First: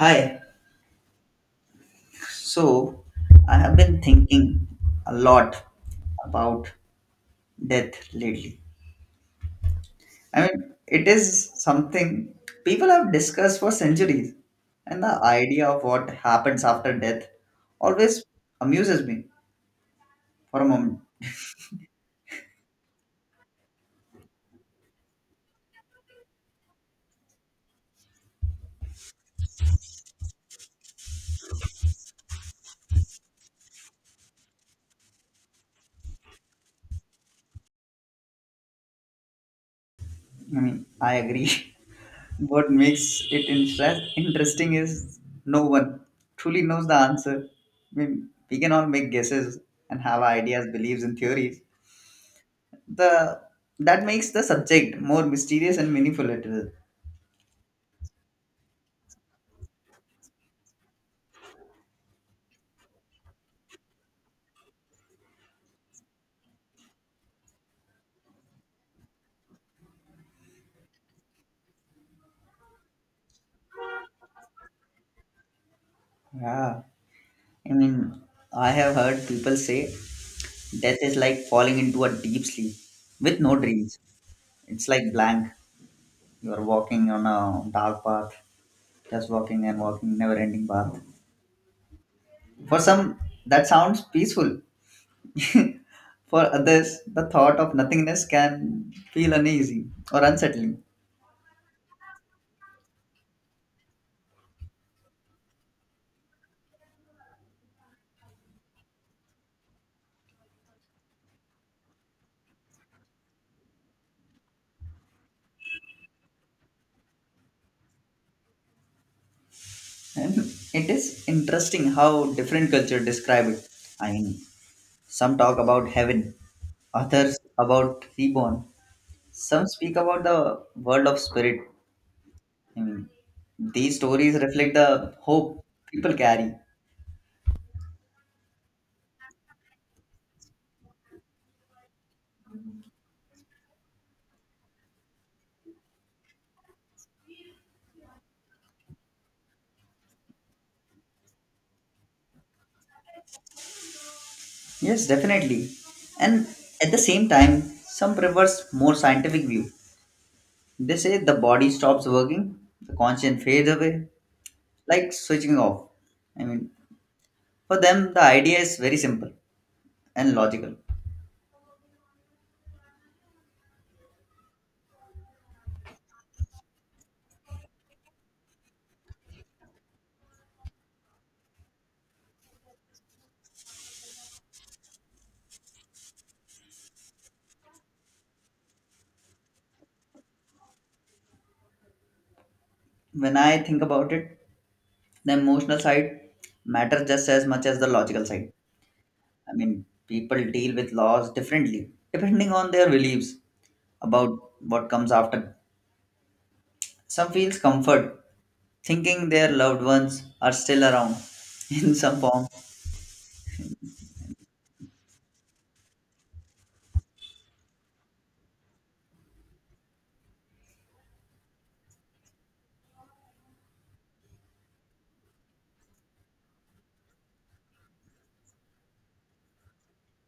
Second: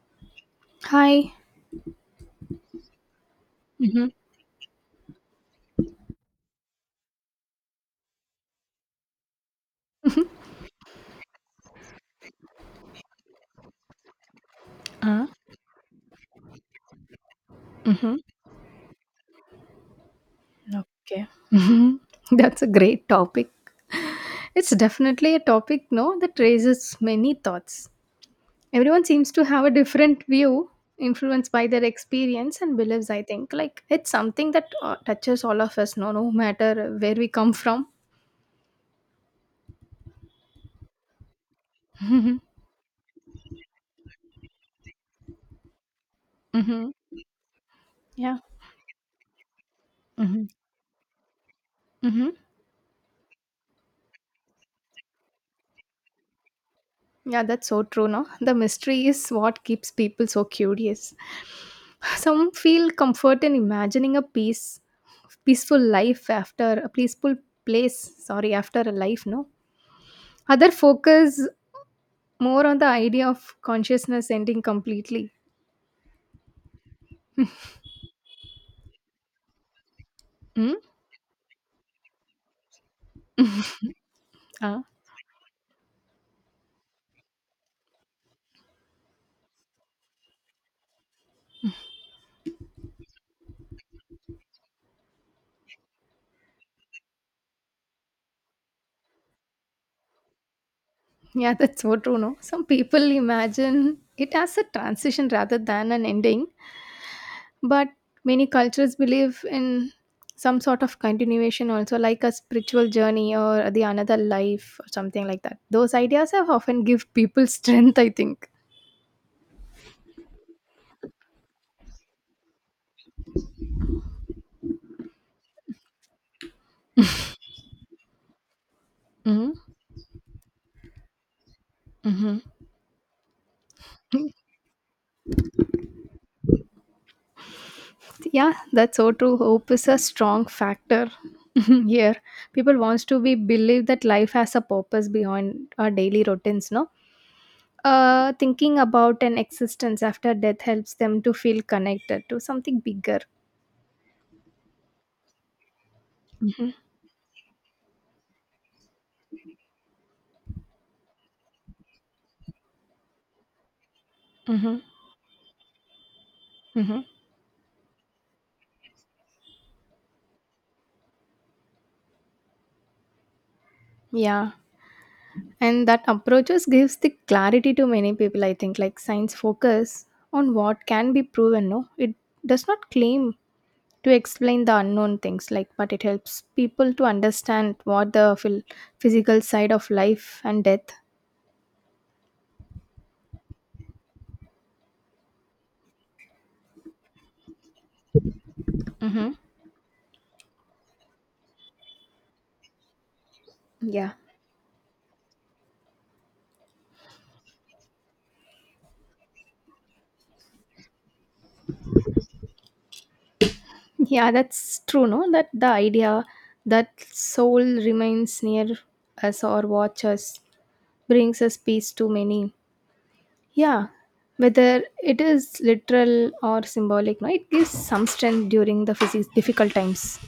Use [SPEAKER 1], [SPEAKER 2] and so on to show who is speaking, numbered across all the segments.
[SPEAKER 1] Hi.
[SPEAKER 2] Hi.
[SPEAKER 1] So, I have been
[SPEAKER 2] Mhm.
[SPEAKER 1] thinking a lot about death lately. I mean, it is something people have discussed for centuries, and the
[SPEAKER 2] Uh,
[SPEAKER 1] idea of what happens after death
[SPEAKER 2] mhm.
[SPEAKER 1] always amuses me for a moment.
[SPEAKER 2] Okay. Mhm. That's a great topic. It's definitely a topic, no, that raises many thoughts. Everyone seems to have a different view influenced by their experience and beliefs, I think. Like it's something that touches all of us, no, no matter where we come from.
[SPEAKER 1] I mean, I agree.
[SPEAKER 2] Mhm.
[SPEAKER 1] What makes it interesting is no one truly knows
[SPEAKER 2] Mhm.
[SPEAKER 1] the answer. I mean,
[SPEAKER 2] Yeah.
[SPEAKER 1] we can all make guesses and have
[SPEAKER 2] Mhm.
[SPEAKER 1] ideas, beliefs, and theories,
[SPEAKER 2] Mhm.
[SPEAKER 1] the that makes the subject more mysterious and meaningful at all.
[SPEAKER 2] Yeah, that's so true, no? The mystery is what keeps people so curious. Some feel comfort in imagining peaceful life after a peaceful place. Sorry, after a life, no. Other focus more on the idea of consciousness ending completely.
[SPEAKER 1] Yeah, I mean, I have heard people say
[SPEAKER 2] Hmm?
[SPEAKER 1] death is like falling into a deep sleep with no dreams.
[SPEAKER 2] Ah,
[SPEAKER 1] It's like blank. You are walking on a dark path, just walking and walking, never-ending path. For some, that sounds peaceful. For others, the thought of nothingness can feel uneasy or unsettling.
[SPEAKER 2] yeah, that's so true, no. Some people imagine it as a transition rather than an ending, but many cultures believe in some sort of continuation also, like a spiritual journey or the another life or something like that. Those ideas have often give people strength, I think.
[SPEAKER 1] And it is interesting how different cultures describe it. I mean, some talk about heaven, others about reborn.
[SPEAKER 2] Mhm,
[SPEAKER 1] Some speak about the world of spirit.
[SPEAKER 2] mhm.
[SPEAKER 1] I mean, these stories reflect the hope people carry.
[SPEAKER 2] Yeah, that's so true. Hope is a strong factor here. People wants to be believe that life has a purpose beyond our daily routines. No, thinking about an existence after death helps them to feel connected to something bigger.
[SPEAKER 1] Yes, definitely. And
[SPEAKER 2] Mm-hmm,
[SPEAKER 1] at the same time, some prefers more scientific view. They say the body stops working, the conscience fades away,
[SPEAKER 2] mm-hmm,
[SPEAKER 1] like switching off. I mean,
[SPEAKER 2] mm-hmm.
[SPEAKER 1] for them, the idea is very simple and logical.
[SPEAKER 2] Yeah. And that approaches gives the clarity to many people, I think. Like science focus on what can be proven, no? It does not claim to explain the unknown things, like, but it helps people to understand what the physical side of life and death.
[SPEAKER 1] When I think about it, the emotional side matters just as much as the logical side.
[SPEAKER 2] Hmm.
[SPEAKER 1] I mean, people deal with loss differently, depending on their beliefs
[SPEAKER 2] Yeah,
[SPEAKER 1] about what comes after. Some feels comfort, thinking their loved ones are still around in some form,
[SPEAKER 2] yeah, that's true, no, that the idea that soul remains near us or watch us brings us peace to many. Yeah, whether it is literal or symbolic, no, it gives some strength during the difficult times.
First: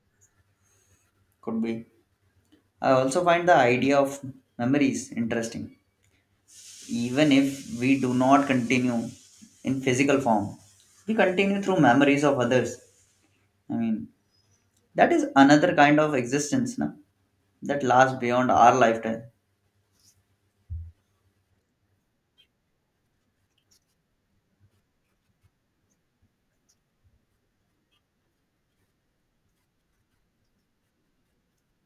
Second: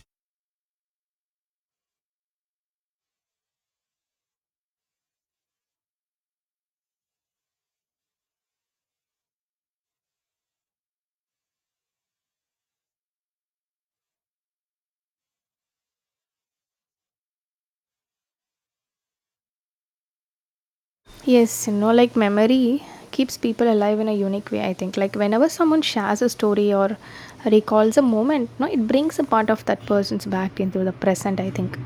[SPEAKER 1] could be. I also find the idea of memories interesting. Even if we do not continue in physical form, we continue through memories of others. I mean, that is another kind of existence na? That lasts beyond our lifetime.
[SPEAKER 2] Yes, you know, like memory keeps people alive in a unique way, I think. Like whenever someone shares a story or recalls a moment, no, it brings a part of that person's back into the present, I think.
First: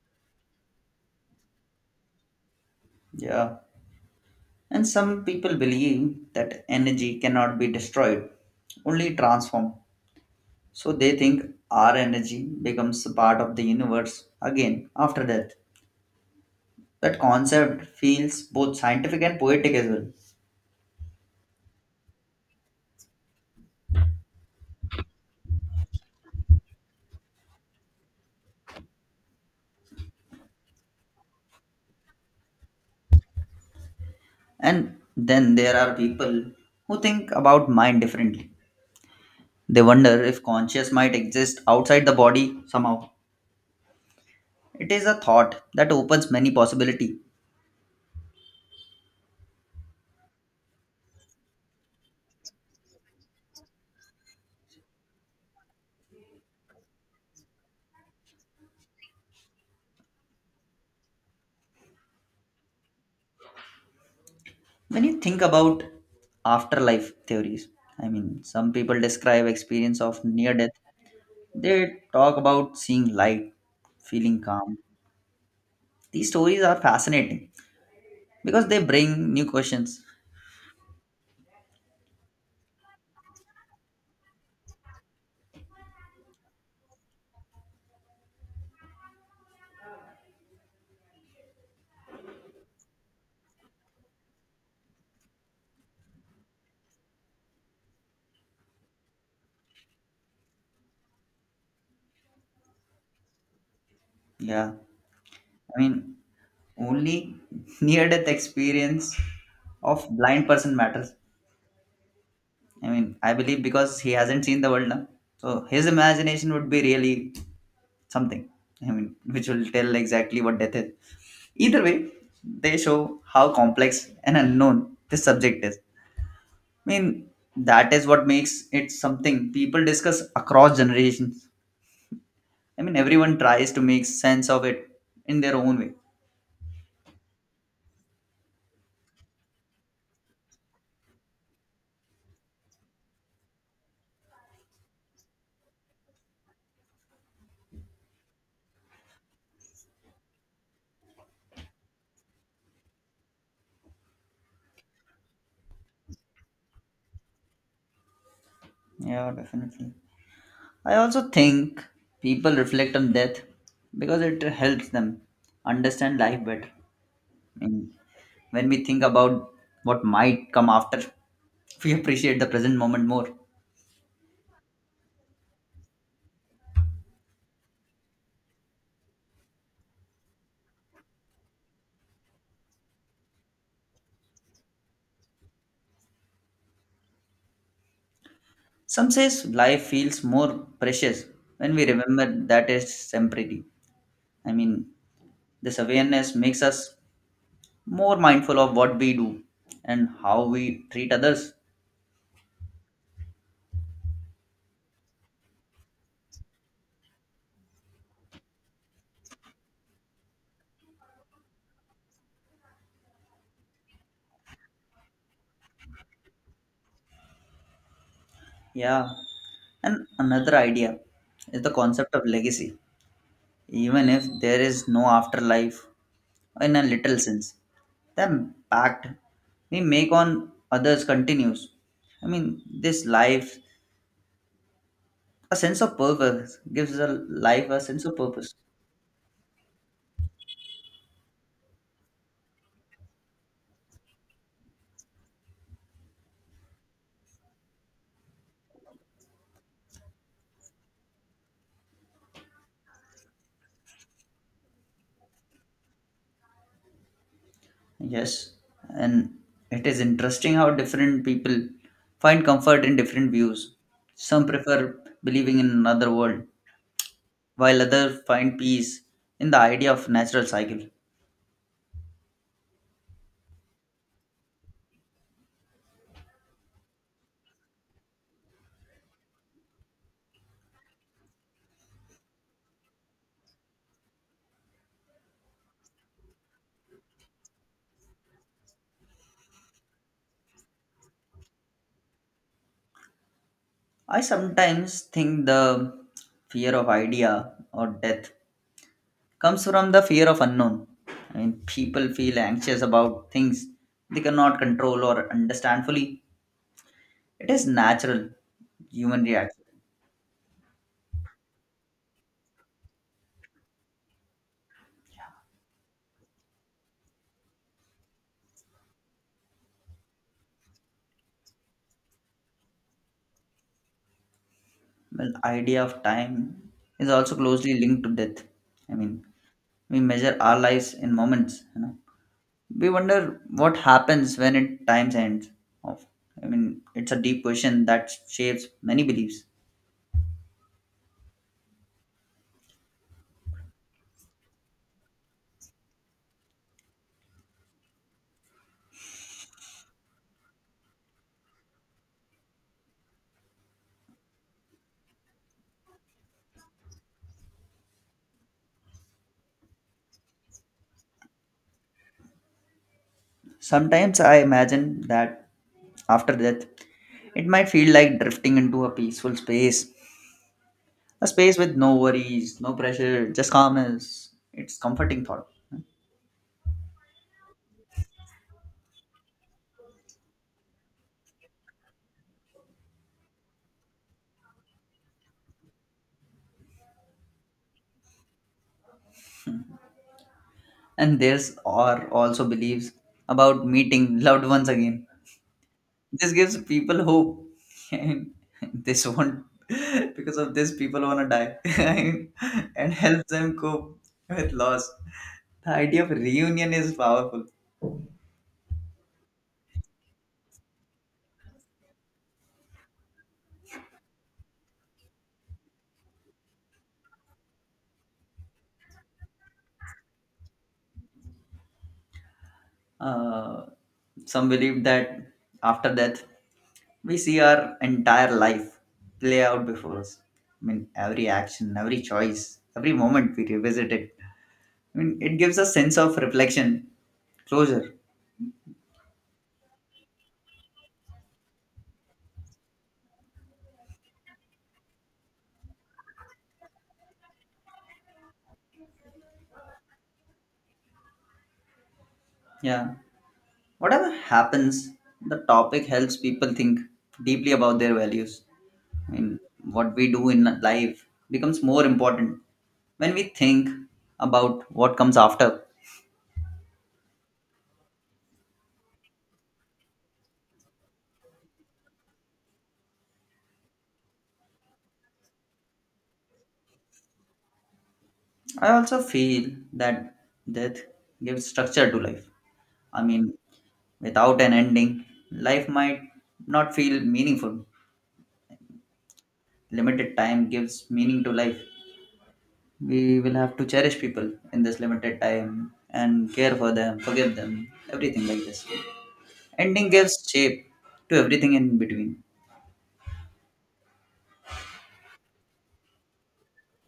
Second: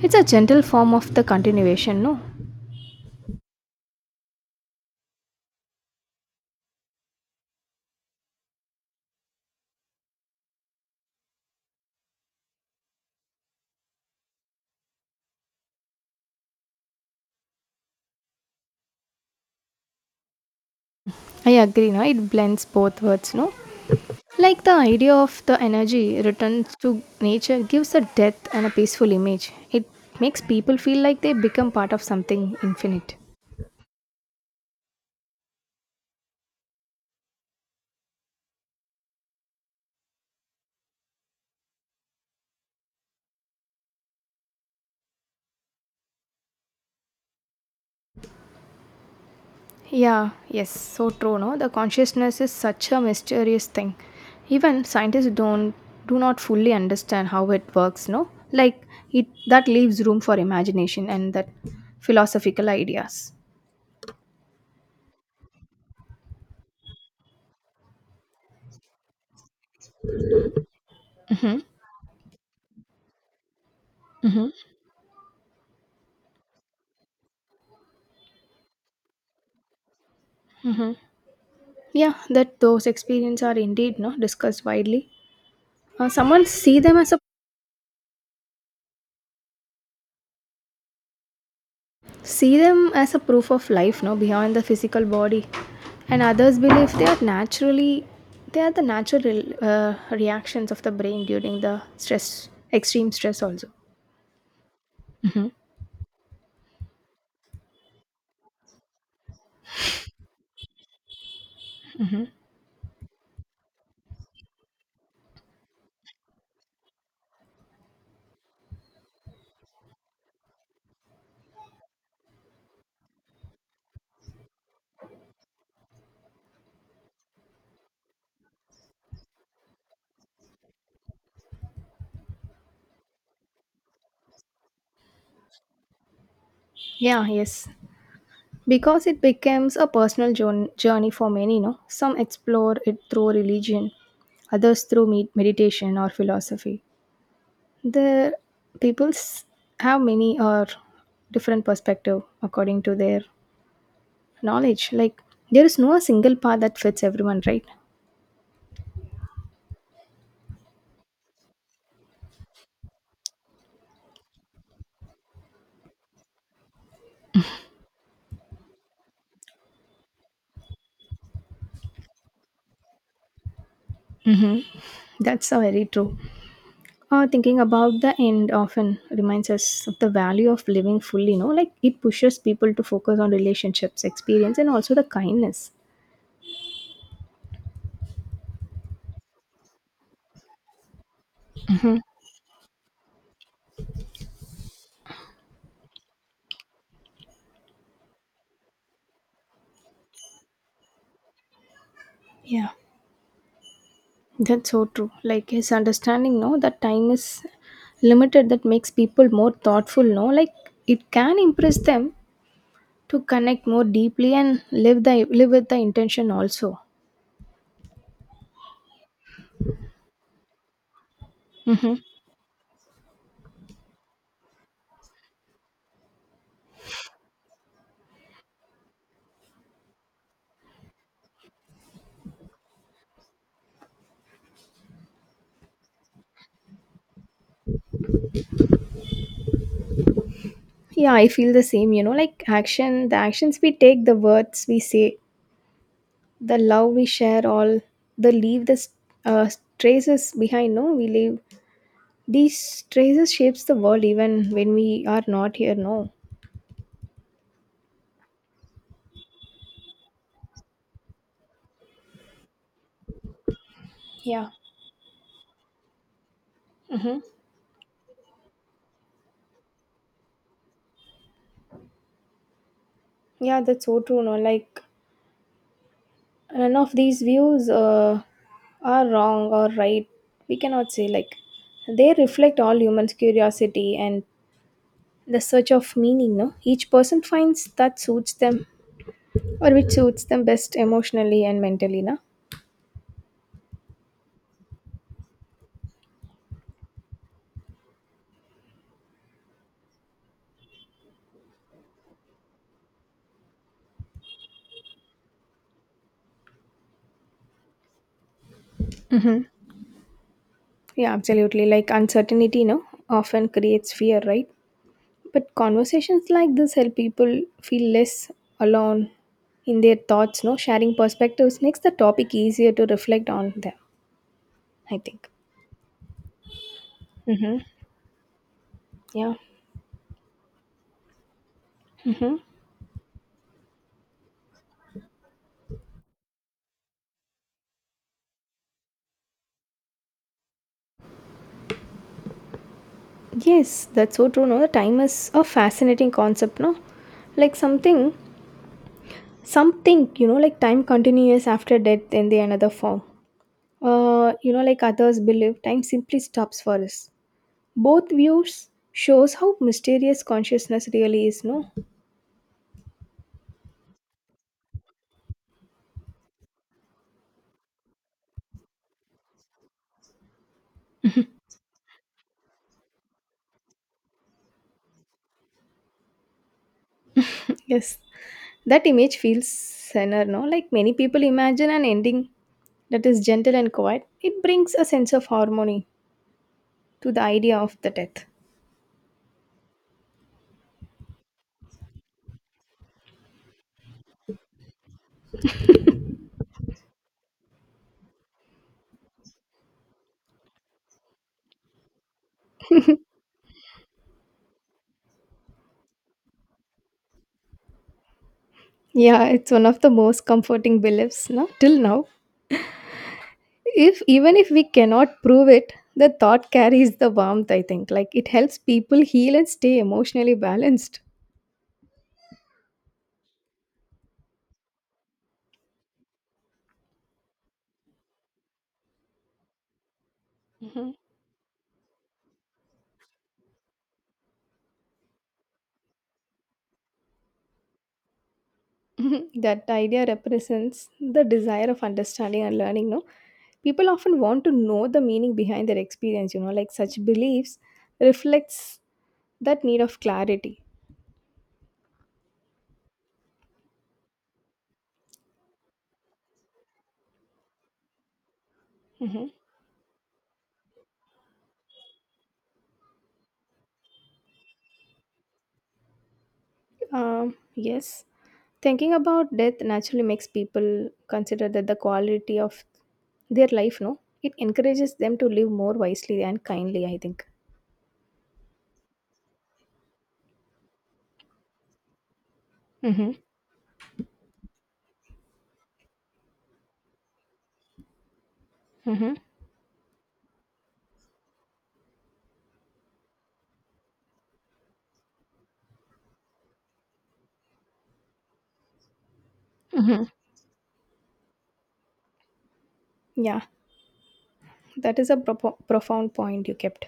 [SPEAKER 2] It's a gentle form of the continuation, no?
[SPEAKER 1] Yeah. And some people believe that energy cannot be destroyed, only transformed. So they think our energy becomes a part of the universe again after death. That concept feels both scientific and poetic as well.
[SPEAKER 2] I agree, no? It blends both words, no? Like the idea of the energy returns to nature gives a depth and a peaceful image. It makes people feel like they become part of something infinite.
[SPEAKER 1] And then there are people who think about mind differently. They wonder if conscious might exist outside the body somehow. It is a thought that opens many possibilities.
[SPEAKER 2] Yeah, yes, so true, no? The consciousness is such a mysterious thing. Even scientists don't do not fully understand how it works, no? Like it that leaves room for imagination and that philosophical ideas.
[SPEAKER 1] When you think about afterlife theories, I mean, some people describe experience of near death. They talk about seeing light, feeling calm. These stories are fascinating because they bring new questions.
[SPEAKER 2] Yeah, that those experiences are indeed no discussed widely. Someone see them as a proof of life, no, beyond the physical body, and others believe they are naturally they are the natural reactions of the brain during the stress extreme stress also.
[SPEAKER 1] Yeah, I mean, only near death experience of blind person matters. I mean, I believe because he hasn't seen the world now, so his imagination would be really something. I mean, which will tell exactly what death is. Either way, they show how complex and unknown this subject is. I mean, that is what makes it something people discuss across generations. I mean, everyone tries to make sense of it in their own way.
[SPEAKER 2] Yeah, yes, because it becomes a personal journey for many, no. Some explore it through religion, others through meditation or philosophy. The peoples have many or different perspective according to their knowledge. Like, there is no single path that fits everyone, right?
[SPEAKER 1] Yeah, definitely. I also think people reflect on death because it helps them understand life better. I mean, when we think about what might come after, we appreciate the present moment more.
[SPEAKER 2] That's so very true. Thinking about the end often reminds us of the value of living fully, you know. Like it pushes people to focus on relationships, experience, and also the kindness.
[SPEAKER 1] Some says life feels more precious when we remember that it's temporary. I mean, this awareness makes us more mindful of what we do and how we treat others.
[SPEAKER 2] Yeah, that's so true. Like his understanding, no, that time is limited, that makes people more thoughtful, no. Like it can impress them to connect more deeply and live the live with the intention also.
[SPEAKER 1] Yeah. And another idea is the
[SPEAKER 2] Mhm.
[SPEAKER 1] concept of legacy. Even if there is no afterlife in a little sense, the impact we make on others continues. I mean, this life, a sense of purpose gives a life a sense of purpose.
[SPEAKER 2] Yeah, I feel the same. You know, like the actions we take, the words we say, the love we share, all the leave the s- uh, traces behind. No, we leave these traces shapes the world even when we are not here. No.
[SPEAKER 1] Yes, and it is interesting how different people find comfort in different views. Some
[SPEAKER 2] Yeah.
[SPEAKER 1] prefer believing in another world,
[SPEAKER 2] Mm-hmm.
[SPEAKER 1] while others find peace in the idea of natural cycle.
[SPEAKER 2] Yeah, that's so true. No, like none of these views are wrong or right. We cannot say. Like, they reflect all humans' curiosity and the search of meaning. No, each person finds that suits them or which suits them best emotionally and mentally, na.
[SPEAKER 1] I sometimes think the fear of idea or death comes from the fear of unknown. I mean, people feel anxious about things they cannot control or understand fully. It is natural human reaction.
[SPEAKER 2] Yeah, absolutely. Like uncertainty, no, often creates fear, right? But conversations like this help people feel less alone in their thoughts, no. Sharing perspectives makes the topic easier to reflect on them, I think.
[SPEAKER 1] Well, idea of time is also closely linked to death. I mean,
[SPEAKER 2] Yeah,
[SPEAKER 1] we measure our lives in moments. You know, we wonder what happens when it time ends. Of, I mean, it's a deep question that shapes many beliefs.
[SPEAKER 2] yes, that's so true, no. Time is a fascinating concept, no. Like something, you know, like time continues after death in the another form. You know, like others believe time simply stops for us. Both views shows how mysterious consciousness really is, no.
[SPEAKER 1] Sometimes I imagine that after death, it might feel like drifting into a peaceful space, a space with no worries, no pressure, just calmness. It's comforting thought.
[SPEAKER 2] Yes, that image feels center, no. Like many people imagine an ending that is gentle and quiet. It brings a sense of harmony to the idea of the death.
[SPEAKER 1] And there's are also beliefs about meeting loved ones again. This gives people hope and this won't because of this people want to die and helps them cope with loss. The idea of reunion is powerful.
[SPEAKER 2] Yeah, it's one of the most comforting beliefs, no, till now. If Even if we cannot prove it, the thought carries the warmth, I think. Like it helps people heal and stay emotionally balanced.
[SPEAKER 1] uh, some believe that after death we see our entire life play out before us. I mean, every action, every choice, every moment we revisit it. I mean, it gives a sense of reflection, closure.
[SPEAKER 2] That idea represents the desire of understanding and learning, no. People often want to know the meaning behind their experience, you know. Like such beliefs reflects that need of clarity.
[SPEAKER 1] Yeah, whatever happens, the topic helps people think deeply about their values. I mean, what we do in life becomes more important when we think about what comes after.
[SPEAKER 2] Yes, thinking about death naturally makes people consider that the quality of their life, no. It encourages them to live more wisely and kindly, I think.
[SPEAKER 1] I also feel that death gives structure to life. I
[SPEAKER 2] Mm-hmm,
[SPEAKER 1] mean, without an ending, life might not feel meaningful.
[SPEAKER 2] mm-hmm,
[SPEAKER 1] Limited time gives meaning to life. We will have to cherish people in this limited time and care for them, forgive them, everything like this. Ending
[SPEAKER 2] mm-hmm.
[SPEAKER 1] gives shape to everything in between.
[SPEAKER 2] Yeah, that is a propo profound point you kept.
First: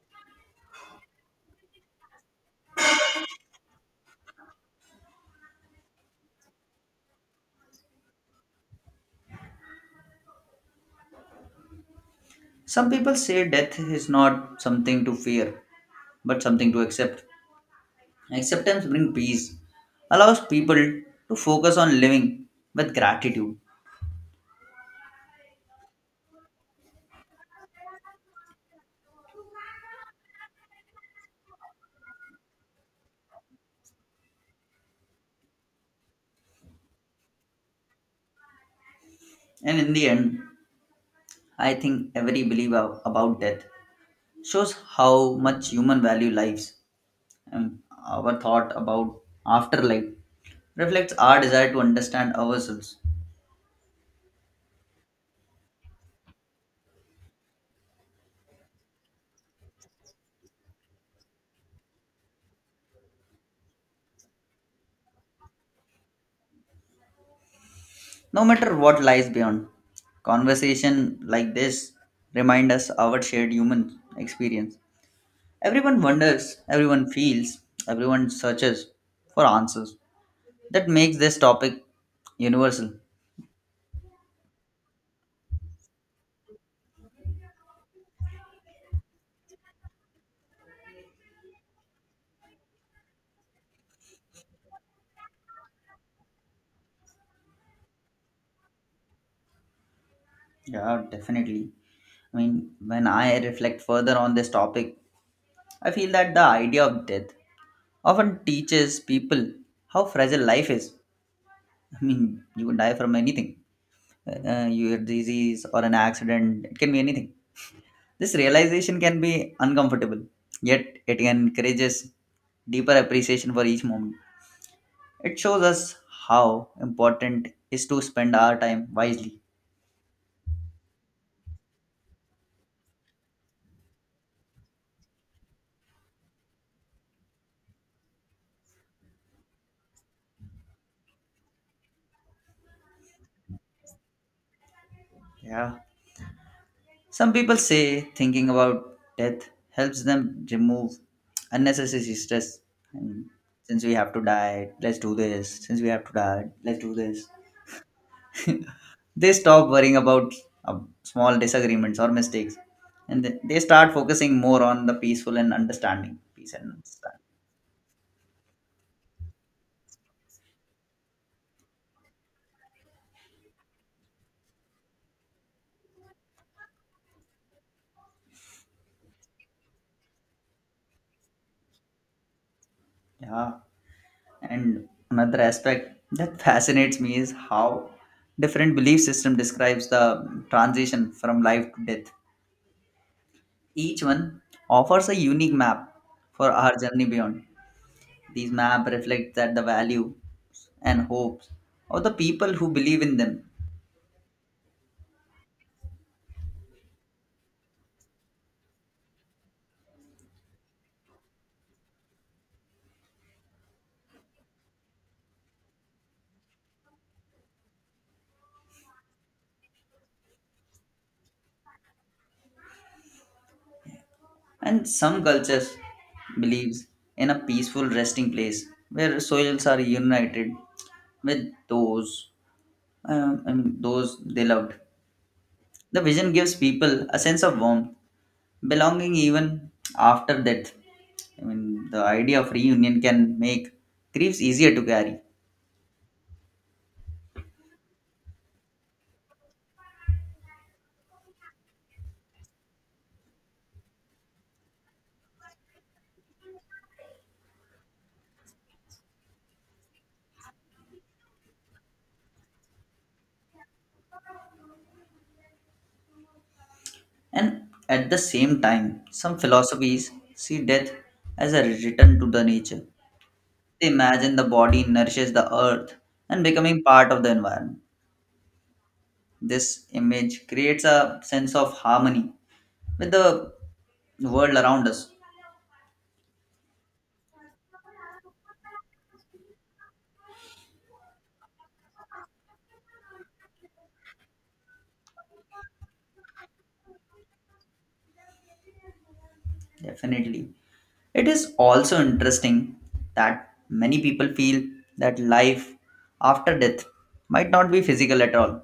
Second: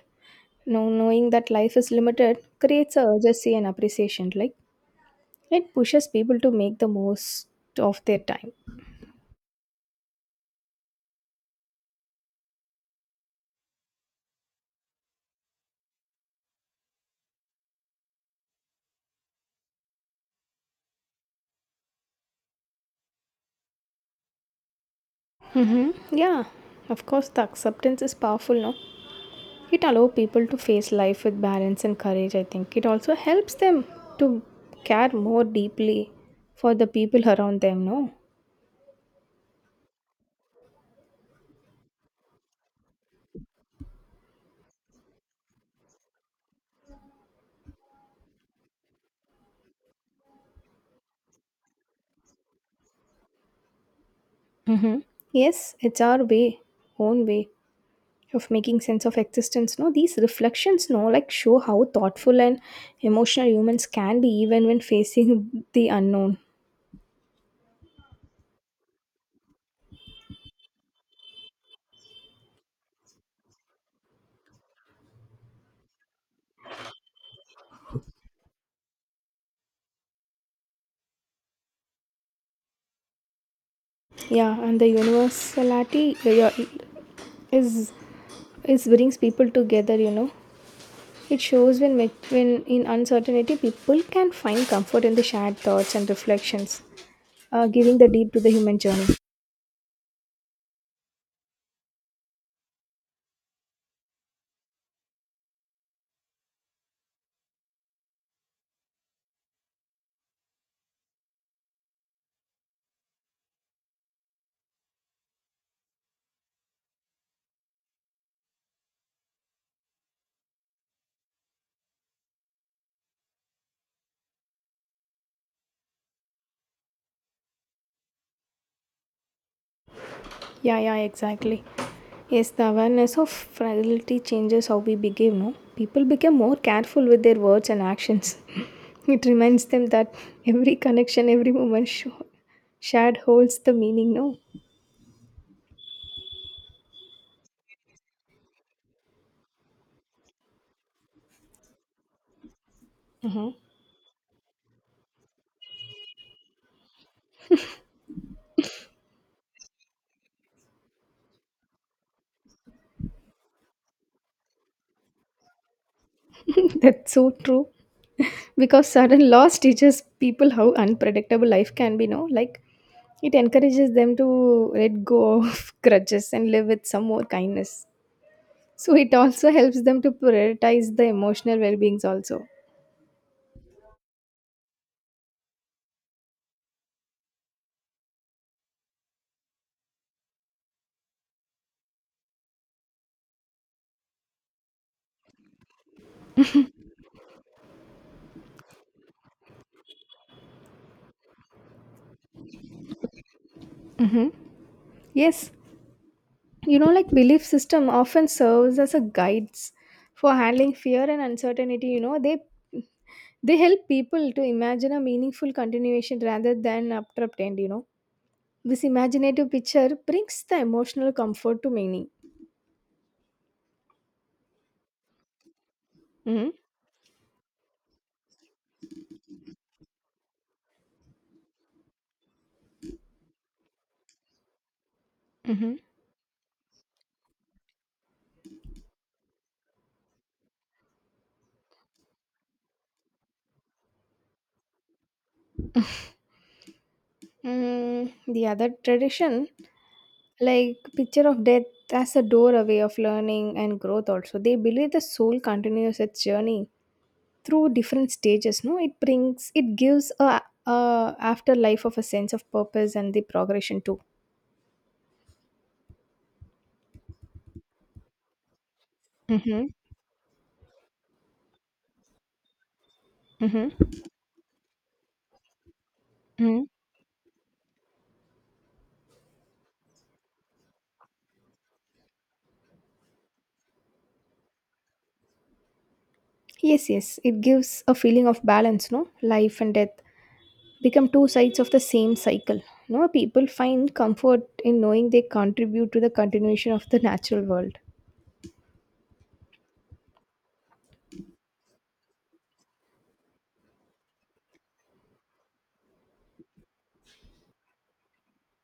[SPEAKER 2] Now, knowing that life is limited creates a urgency and appreciation. Like it pushes people to make the most of their time.
[SPEAKER 1] Some people say death is not something to fear, but something to accept. Acceptance brings peace, allows people to focus on living with gratitude.
[SPEAKER 2] Mm-hmm. Yeah, of course, the acceptance is powerful, no? It allows people to face life with balance and courage, I think. It also helps them to care more deeply for the people around them, no?
[SPEAKER 1] And in the end, I think every belief about death shows how much human value lives, and our thought about afterlife reflects our desire to understand ourselves.
[SPEAKER 2] Mm-hmm. Yes, it's own way of making sense of existence, no. These reflections, no, like show how thoughtful and emotional humans can be even when facing the unknown.
[SPEAKER 1] No matter what lies beyond, conversation like this remind us our shared human experience. Everyone wonders, everyone feels, everyone searches for answers. That makes this topic universal.
[SPEAKER 2] Yeah, and the universality yeah, is is brings people together, you know. It shows when when in uncertainty people can find comfort in the shared thoughts and reflections, giving the deep to the human journey.
[SPEAKER 1] Yeah, definitely. I mean, when I reflect further on this topic, I feel that the idea of death often teaches people how fragile life is. I mean, you can die from anything, your disease or an accident, it can be anything. This realization can be uncomfortable, yet it encourages deeper appreciation for each moment. It shows us how important is to spend our time wisely.
[SPEAKER 2] Yeah, yeah, exactly. Yes, the awareness of fragility changes how we behave, no? People become more careful with their words and actions. It reminds them that every connection, every moment shared holds the meaning, no?
[SPEAKER 1] Yeah. Some people say thinking about death helps them remove unnecessary stress. And
[SPEAKER 2] Uh-huh.
[SPEAKER 1] since we have to die, let's do this. Since we have to die, let's do this. They stop worrying about small disagreements or mistakes, and they start focusing more on the peaceful and understanding peace and
[SPEAKER 2] That's
[SPEAKER 1] understanding.
[SPEAKER 2] so true. Because sudden loss teaches people how unpredictable life can be, no? Like, it encourages them to let go of grudges and live with some more kindness. So, it also helps them to prioritize the emotional well beings, also.
[SPEAKER 1] Yeah, and another aspect that fascinates me is how different belief system describes the transition from life to death. Each one offers a unique map for our journey beyond. These maps reflect that the value and hopes of the people who believe in them.
[SPEAKER 2] Yes, you know, like belief system often serves as a guides for handling fear and uncertainty. You know, they help people to imagine a meaningful continuation rather than abrupt end. You know, this imaginative picture brings the emotional comfort to many.
[SPEAKER 1] And some cultures
[SPEAKER 2] Mm-hmm.
[SPEAKER 1] believes in a peaceful resting place where souls are united with those, I mean, those they loved.
[SPEAKER 2] Mm-hmm.
[SPEAKER 1] The vision gives people a sense of warmth, belonging even after death. I mean, the idea of reunion can make griefs easier to carry.
[SPEAKER 2] Mm, the other tradition, like picture of death as a doorway of learning and growth. Also, they believe the soul continues its journey through different stages, no. It brings it gives a afterlife of a sense of purpose and the progression too.
[SPEAKER 1] And at the same time, some
[SPEAKER 2] Mm-hmm.
[SPEAKER 1] philosophies see death as a return to the nature.
[SPEAKER 2] Mm-hmm.
[SPEAKER 1] They imagine the body nourishes the earth and
[SPEAKER 2] Mm-hmm.
[SPEAKER 1] becoming part of the environment. This image creates a sense of harmony with the world around us.
[SPEAKER 2] Yes, yes, it gives a feeling of balance, no. Life and death become two sides of the same cycle, no. People find comfort in knowing they contribute to the continuation of the natural world.
[SPEAKER 1] Definitely. It is also interesting that many people feel that life after death might not be physical at all.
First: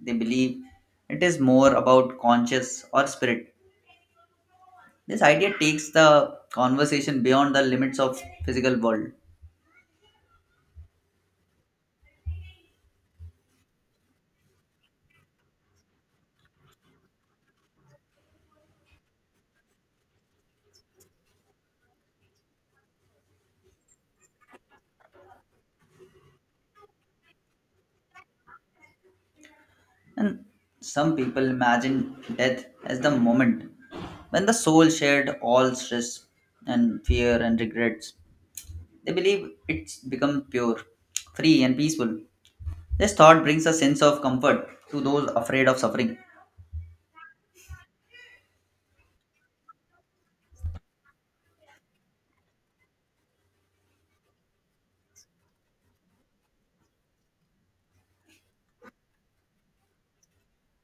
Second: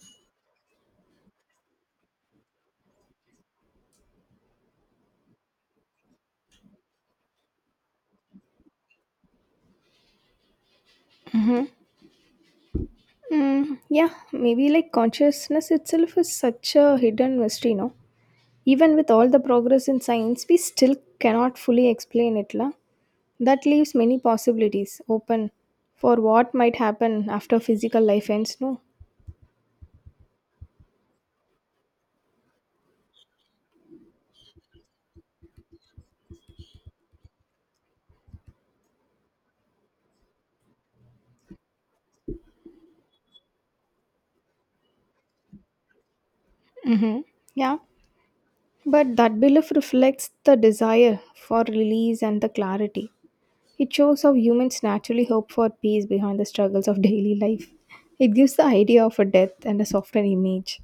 [SPEAKER 1] They believe it is more about conscious or spirit. This idea takes the conversation beyond the limits of physical world.
[SPEAKER 2] Mm-hmm. Mm, yeah, maybe like consciousness itself is such a hidden mystery, no? Even with all the progress in science, we still cannot fully explain it, la. That leaves many possibilities open for what might happen after physical life ends, no?
[SPEAKER 1] And some people imagine death as the moment when the soul shared all stress and fear and regrets. They believe it's become pure, free and peaceful. This thought brings a sense of comfort to those afraid of suffering.
[SPEAKER 2] Yeah. But that belief reflects the desire for release and the clarity. It shows how humans naturally hope for peace behind the struggles of daily life. It gives the idea of a death and a softer image.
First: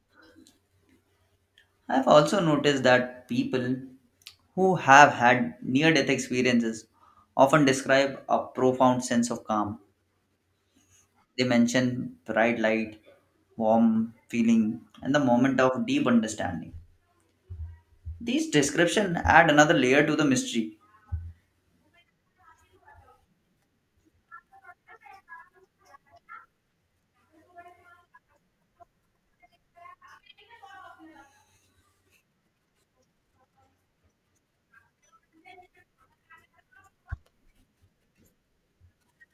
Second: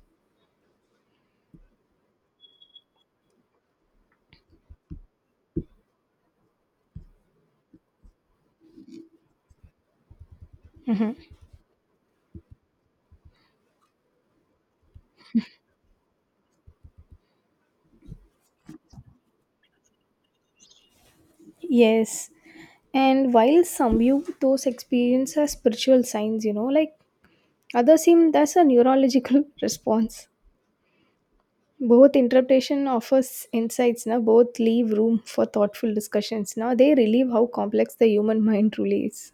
[SPEAKER 1] I have also noticed that people who have had near death experiences often describe a profound sense of calm. They mention bright light, warm feeling, and the moment of deep understanding. These descriptions add another layer to the mystery.
[SPEAKER 2] Yes. And while some view those experiences as spiritual signs, you know, like others seem that's a neurological response. Both interpretation offers insights now, both leave room for thoughtful discussions. Now they relieve how complex the human mind truly is.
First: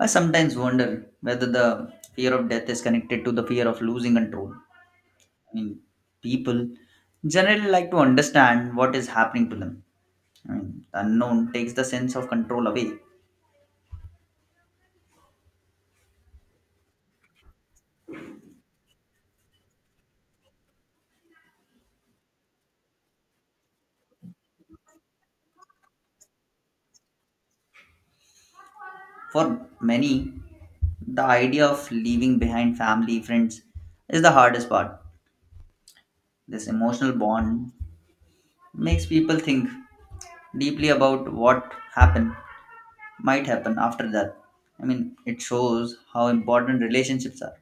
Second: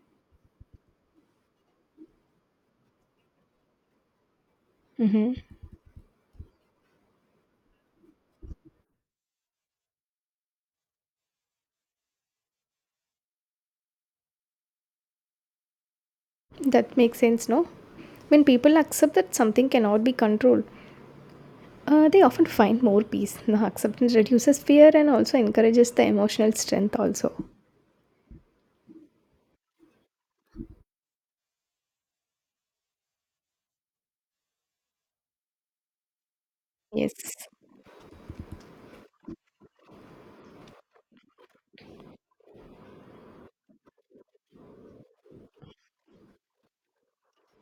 [SPEAKER 1] I sometimes wonder whether the fear of death is connected to the fear of losing control. I
[SPEAKER 2] Hmm.
[SPEAKER 1] mean, people generally like to understand what is happening to them. I mean, the unknown takes the sense of control away.
[SPEAKER 2] That makes sense, no? When people accept that something cannot be controlled, they often find more peace. Now, acceptance reduces fear and also encourages the emotional strength, also.
[SPEAKER 1] For many, the idea of leaving behind family, friends is the hardest part. This emotional
[SPEAKER 2] Yes.
[SPEAKER 1] bond makes people think deeply about what happened, might happen after that. I mean, it shows how important relationships are.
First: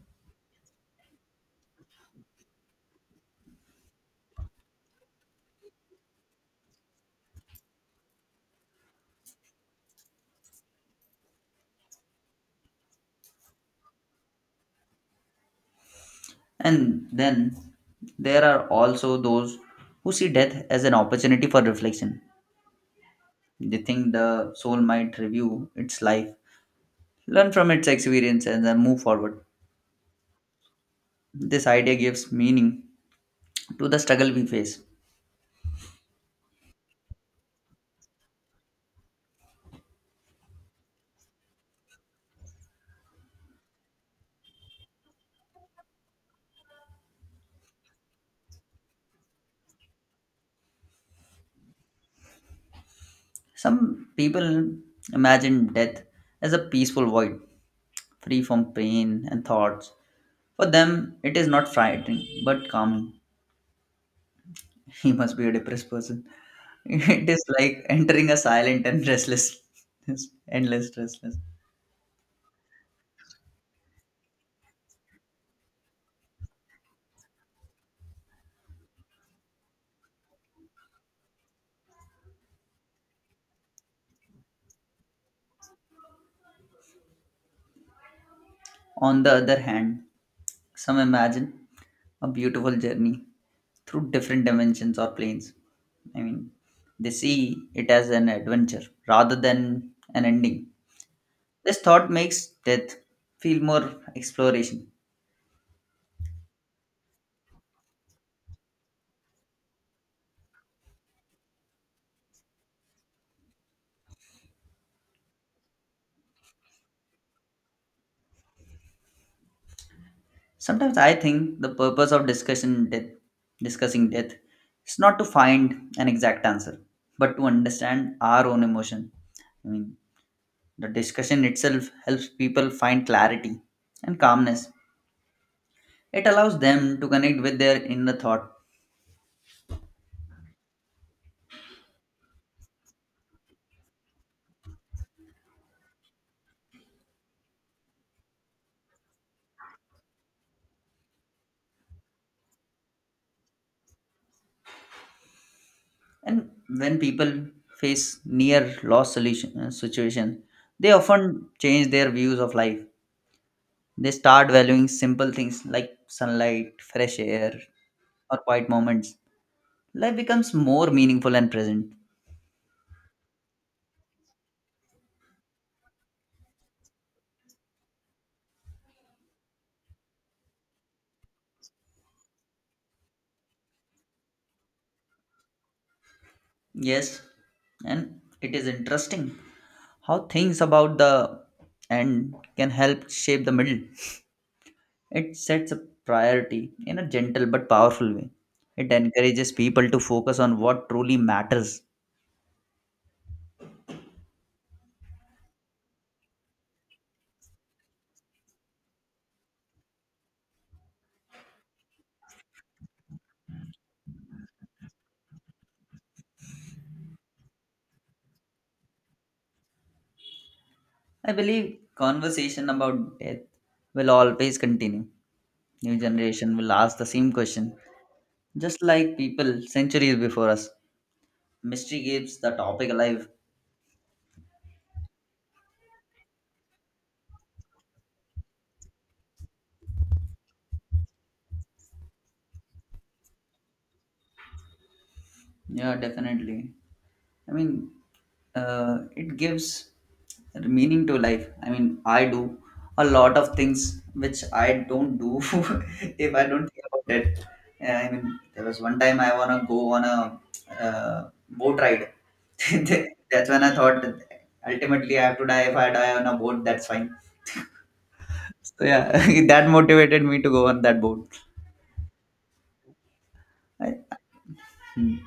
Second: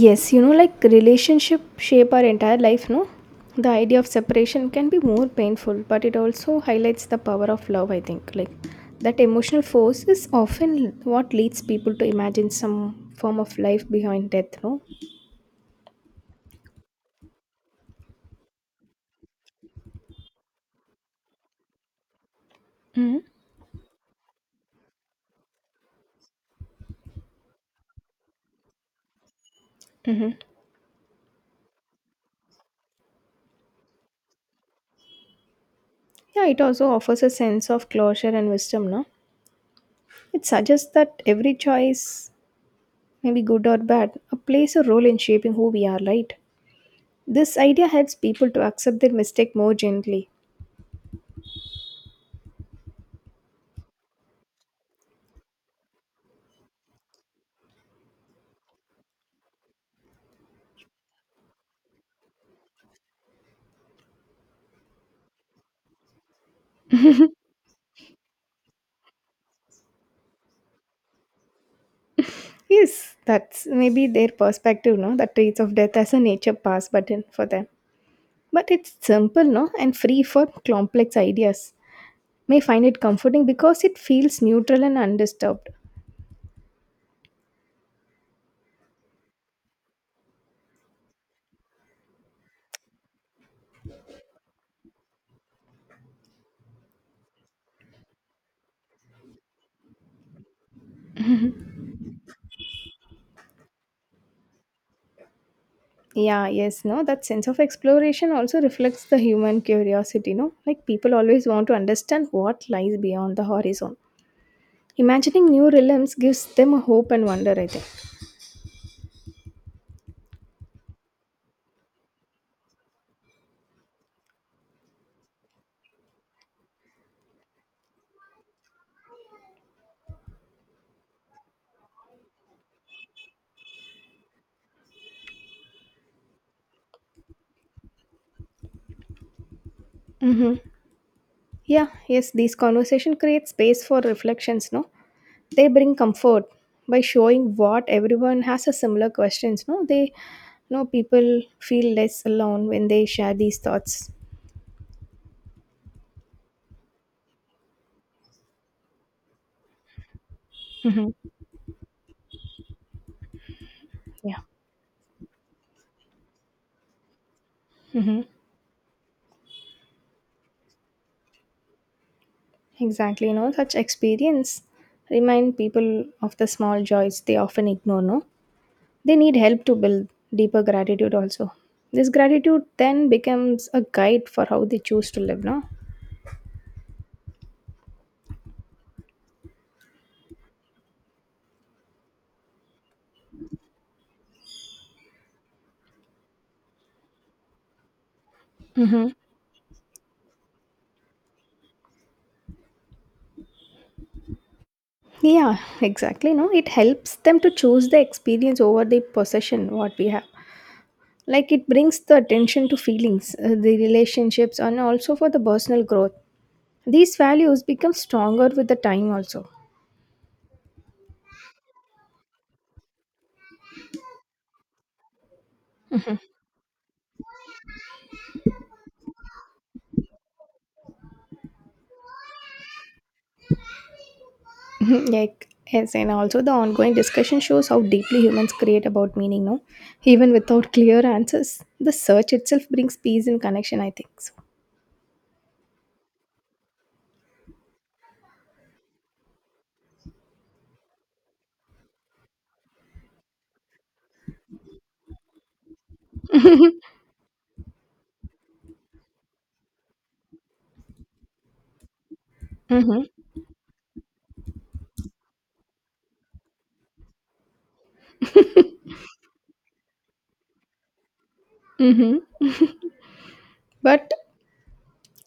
[SPEAKER 2] Yes, you know, like relationship shape our entire life, no? The idea of separation can be more painful, but it also highlights the power of love, I think. Like that emotional force is often what leads people to imagine some form of life behind death, no?
[SPEAKER 1] And then there are also those who see death as an opportunity for reflection.
[SPEAKER 2] Hmm.
[SPEAKER 1] They think the soul might review its life, learn from its experience and then move forward. This idea gives meaning to the struggle we face.
[SPEAKER 2] Yeah, it also offers a sense of closure and wisdom, no? It suggests that every choice, maybe good or bad, plays a role in shaping who we are, right? This idea helps people to accept their mistake more gently.
[SPEAKER 1] Some people imagine death as a peaceful void, free from pain and thoughts. For them, it is not frightening but calming. He must be a depressed person. It is like entering a silent and restless, endless restless.
[SPEAKER 2] Yes, that's maybe their perspective, no? That traits of death as a nature pass button for them. But it's simple, no? And free for complex ideas. May find it comforting because it feels neutral and undisturbed.
[SPEAKER 1] On the other hand, some imagine a beautiful journey through different dimensions or planes. I mean, they see it as an adventure rather than an ending. This thought makes death feel more exploration.
[SPEAKER 2] Yeah, yes, no? That sense of exploration also reflects the human curiosity, no? Like people always want to understand what lies beyond the horizon. Imagining new realms gives them a hope and wonder, I think.
[SPEAKER 1] Sometimes I think the purpose of discussing death is not to find an exact answer, but to understand our own emotion. I mean, the discussion itself helps people find clarity and calmness. It allows them to connect with their inner thought.
[SPEAKER 2] Mm-hmm. Yeah, yes, these conversation creates space for reflections, no? They bring comfort by showing what everyone has a similar questions, no? They people feel less alone when they share these thoughts.
[SPEAKER 1] And when people face near loss solution situation, they
[SPEAKER 2] Hmm.
[SPEAKER 1] often change their views of life. They
[SPEAKER 2] Yeah.
[SPEAKER 1] start valuing simple things like sunlight, fresh air,
[SPEAKER 2] Hmm,
[SPEAKER 1] or quiet moments. Life becomes more meaningful and present.
[SPEAKER 2] exactly, you know, such experience remind people of the small joys they often ignore, no? They need help to build deeper gratitude also. This gratitude then becomes a guide for how they choose to live, no?
[SPEAKER 1] Yes, and it is interesting how things about the end can help shape the middle. It sets a priority in a gentle but powerful way. It
[SPEAKER 2] Hmm.
[SPEAKER 1] encourages people to focus on what truly matters.
[SPEAKER 2] Yeah, exactly, no, it helps them to choose the experience over the possession what we have. Like, it brings the attention to feelings, the relationships, and also for the personal growth. These values become stronger with the time also.
[SPEAKER 1] I believe conversation about death will always continue. New generation will ask the same question, just like people centuries before us. Mystery keeps the topic alive.
[SPEAKER 2] Like, yes, and also the ongoing discussion shows how deeply humans create about meaning, no? Even without clear answers, the search itself brings peace and connection, I think so.
[SPEAKER 1] Yeah, definitely. I mean, it gives meaning to life. I mean, I do a lot of things which I don't do if I don't think about it. Yeah, I mean, there was one time I wanna go on a boat ride.
[SPEAKER 2] Mm-hmm.
[SPEAKER 1] That's when I thought that ultimately I have to die. If I die on a boat, that's fine. So yeah, that motivated me to go on that boat.
[SPEAKER 2] Mm-hmm.
[SPEAKER 1] I,
[SPEAKER 2] But
[SPEAKER 1] hmm.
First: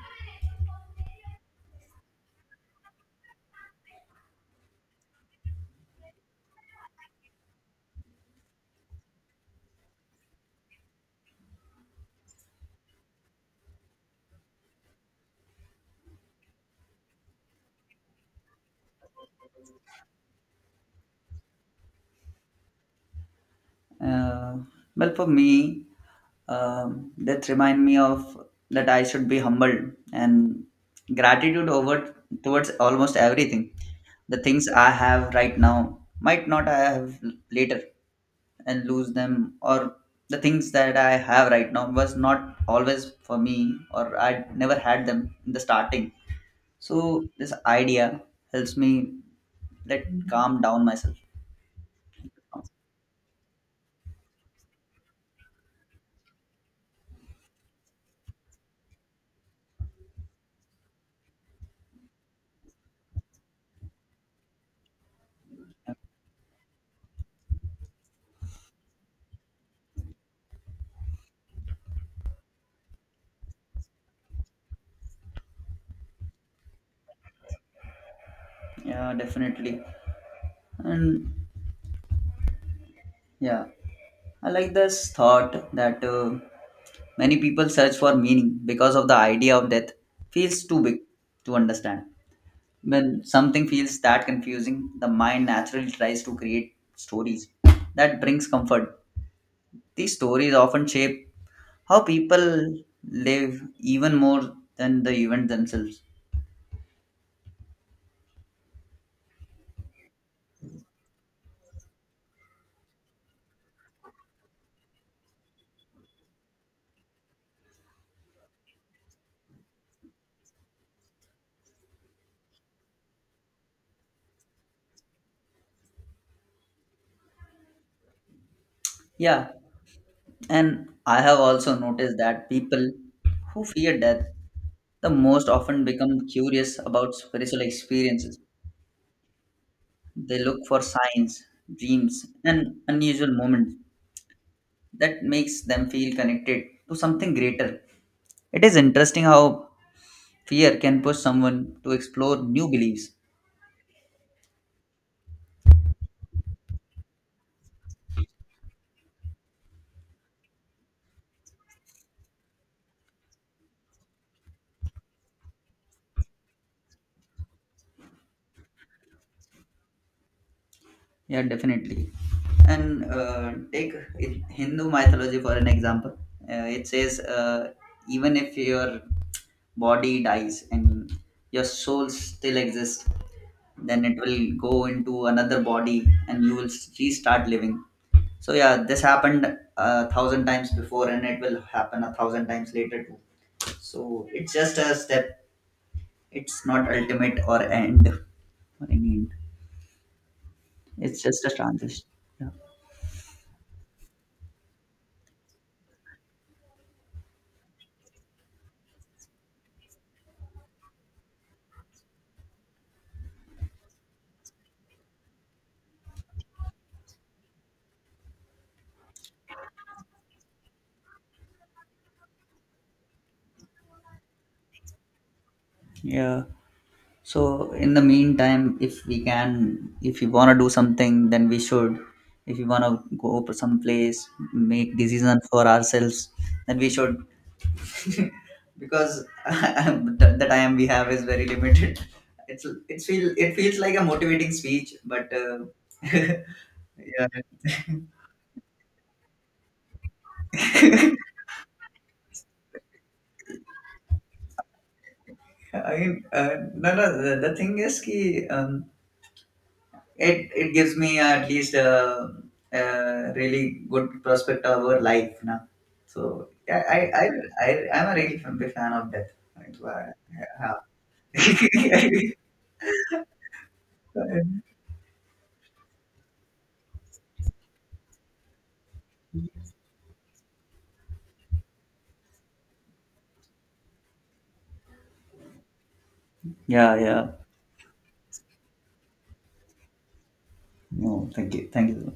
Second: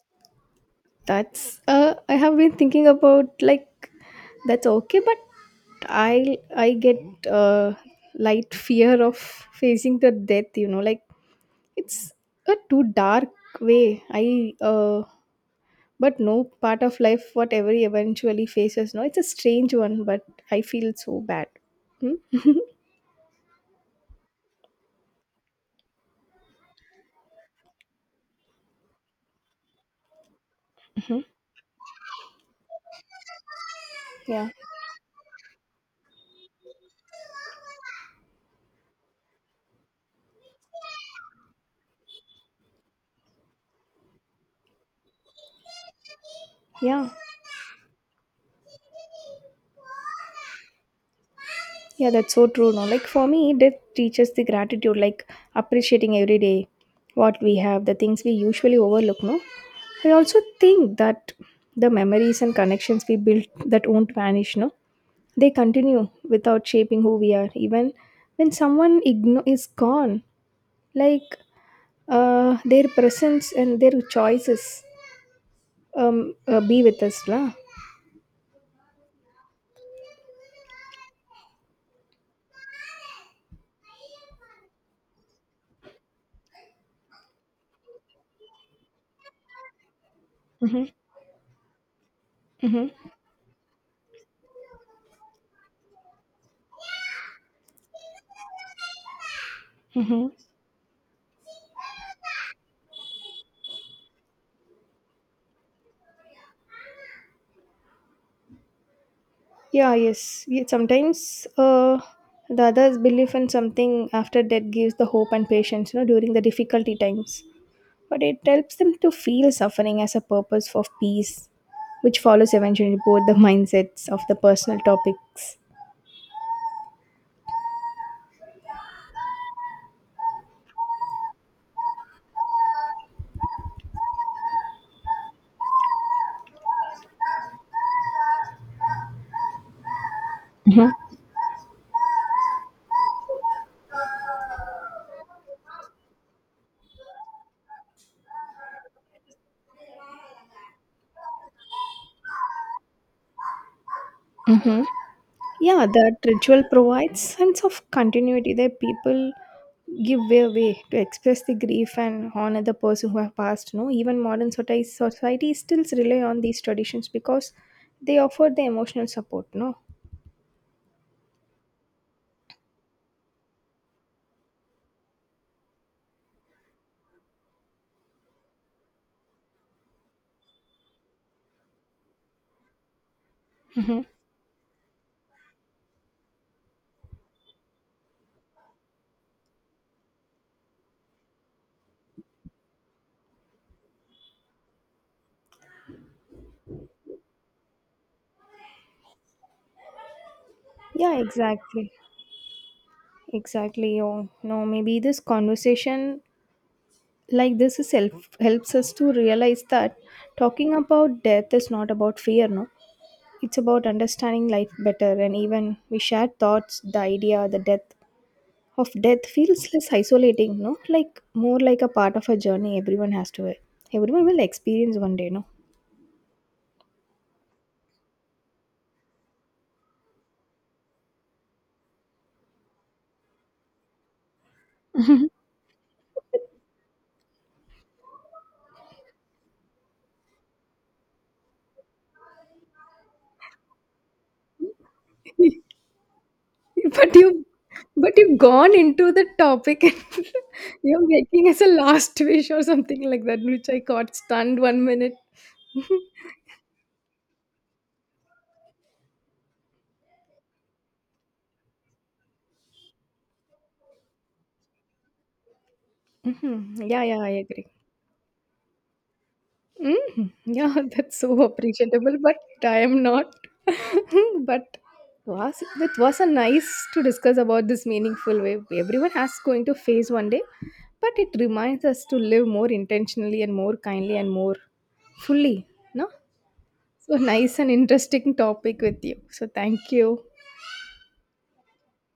[SPEAKER 2] that's I have been thinking about, like, that's okay, but I get uh, light fear of facing the death, you know, like, it's a too dark way. I but no, part of life what every eventually faces. No, it's a strange one, but I feel so bad. Hmm?
[SPEAKER 1] Uh, well, for me, that remind me of that I should be humbled and gratitude over towards almost everything. The
[SPEAKER 2] Yeah,
[SPEAKER 1] things I have right now might not I have later and lose them, or the things that I have right now was not always for me, or I never had them in the starting.
[SPEAKER 2] yeah,
[SPEAKER 1] So this idea helps me let calm down myself.
[SPEAKER 2] yeah. That's so true. No, like for me, death teaches the gratitude, like appreciating every day what we have, the things we usually overlook. No, I also think that the memories and connections we built that won't vanish. No, they continue without shaping who we are, even when is gone, like, their presence and their choices be with us lah.
[SPEAKER 1] Yeah, definitely, and yeah. I like this thought that many people search for meaning because of the idea of death feels too big to understand.
[SPEAKER 2] Mm-hmm.
[SPEAKER 1] When something feels that confusing, the mind naturally tries to create stories that brings comfort. These
[SPEAKER 2] Mm-hmm.
[SPEAKER 1] stories often shape how people live even more than the event themselves.
[SPEAKER 2] Yeah, yes. Yeah, sometimes the others belief in something after death gives the hope and patience, you know, during the difficulty times, but it helps them to feel suffering as a purpose for peace, which follows eventually both the mindsets of the personal topics.
[SPEAKER 1] Yeah, and I have also noticed that people who fear death the most often become curious about spiritual experiences. They look for signs, dreams, and unusual moments that makes them feel connected to something greater. It is interesting how fear can push someone to explore new beliefs.
[SPEAKER 2] Mm-hmm. Yeah, that ritual provides sense of continuity that people give way away to express the grief and honor the person who have passed. No, even modern society still rely on these traditions because they offer the emotional support. No,
[SPEAKER 1] Yeah, definitely. And take it- Hindu mythology for an example. It says even if your body dies and your soul still exists, then it will go into another body and you will restart living. So yeah, this happened 1,000 times before and it will happen 1,000 times later too. So it's just a step. It's not ultimate or end or any end.
[SPEAKER 2] yeah,
[SPEAKER 1] It's just a
[SPEAKER 2] exactly,
[SPEAKER 1] transition. Yeah.
[SPEAKER 2] exactly. Oh no, maybe this conversation, like, helps us to realize that talking about death is not about fear. No, it's about understanding life better, and even we share thoughts, the idea, the death of death feels less isolating, no, like more like a part of a journey everyone has to everyone will experience one day, no.
[SPEAKER 1] Yeah. So in the meantime, if we can, if you wanna do something, then we should. If you wanna go to some place, make decisions for ourselves, then we should. Because the time we have is very limited. It feels like a motivating speech, but
[SPEAKER 2] But you,
[SPEAKER 1] yeah.
[SPEAKER 2] but you've gone into the topic and you're making us a last wish or something like that, which I got stunned one minute.
[SPEAKER 1] I mean, no, no. The thing is, ki, it gives me at least a really good prospect of our life na. So
[SPEAKER 2] Hmm.
[SPEAKER 1] yeah,
[SPEAKER 2] Yeah, yeah, I agree.
[SPEAKER 1] I'm a really big fan of death. Like,
[SPEAKER 2] Mm,
[SPEAKER 1] uh,
[SPEAKER 2] yeah, that's
[SPEAKER 1] yeah.
[SPEAKER 2] so appreciable, but I am not. But was it was a nice to discuss about this meaningful way everyone has going to face one day, but it reminds us to live more intentionally and more kindly and more fully. No,
[SPEAKER 1] Yeah,
[SPEAKER 2] so
[SPEAKER 1] yeah.
[SPEAKER 2] nice and interesting topic with you. So thank you.
[SPEAKER 1] No, thank you, thank you.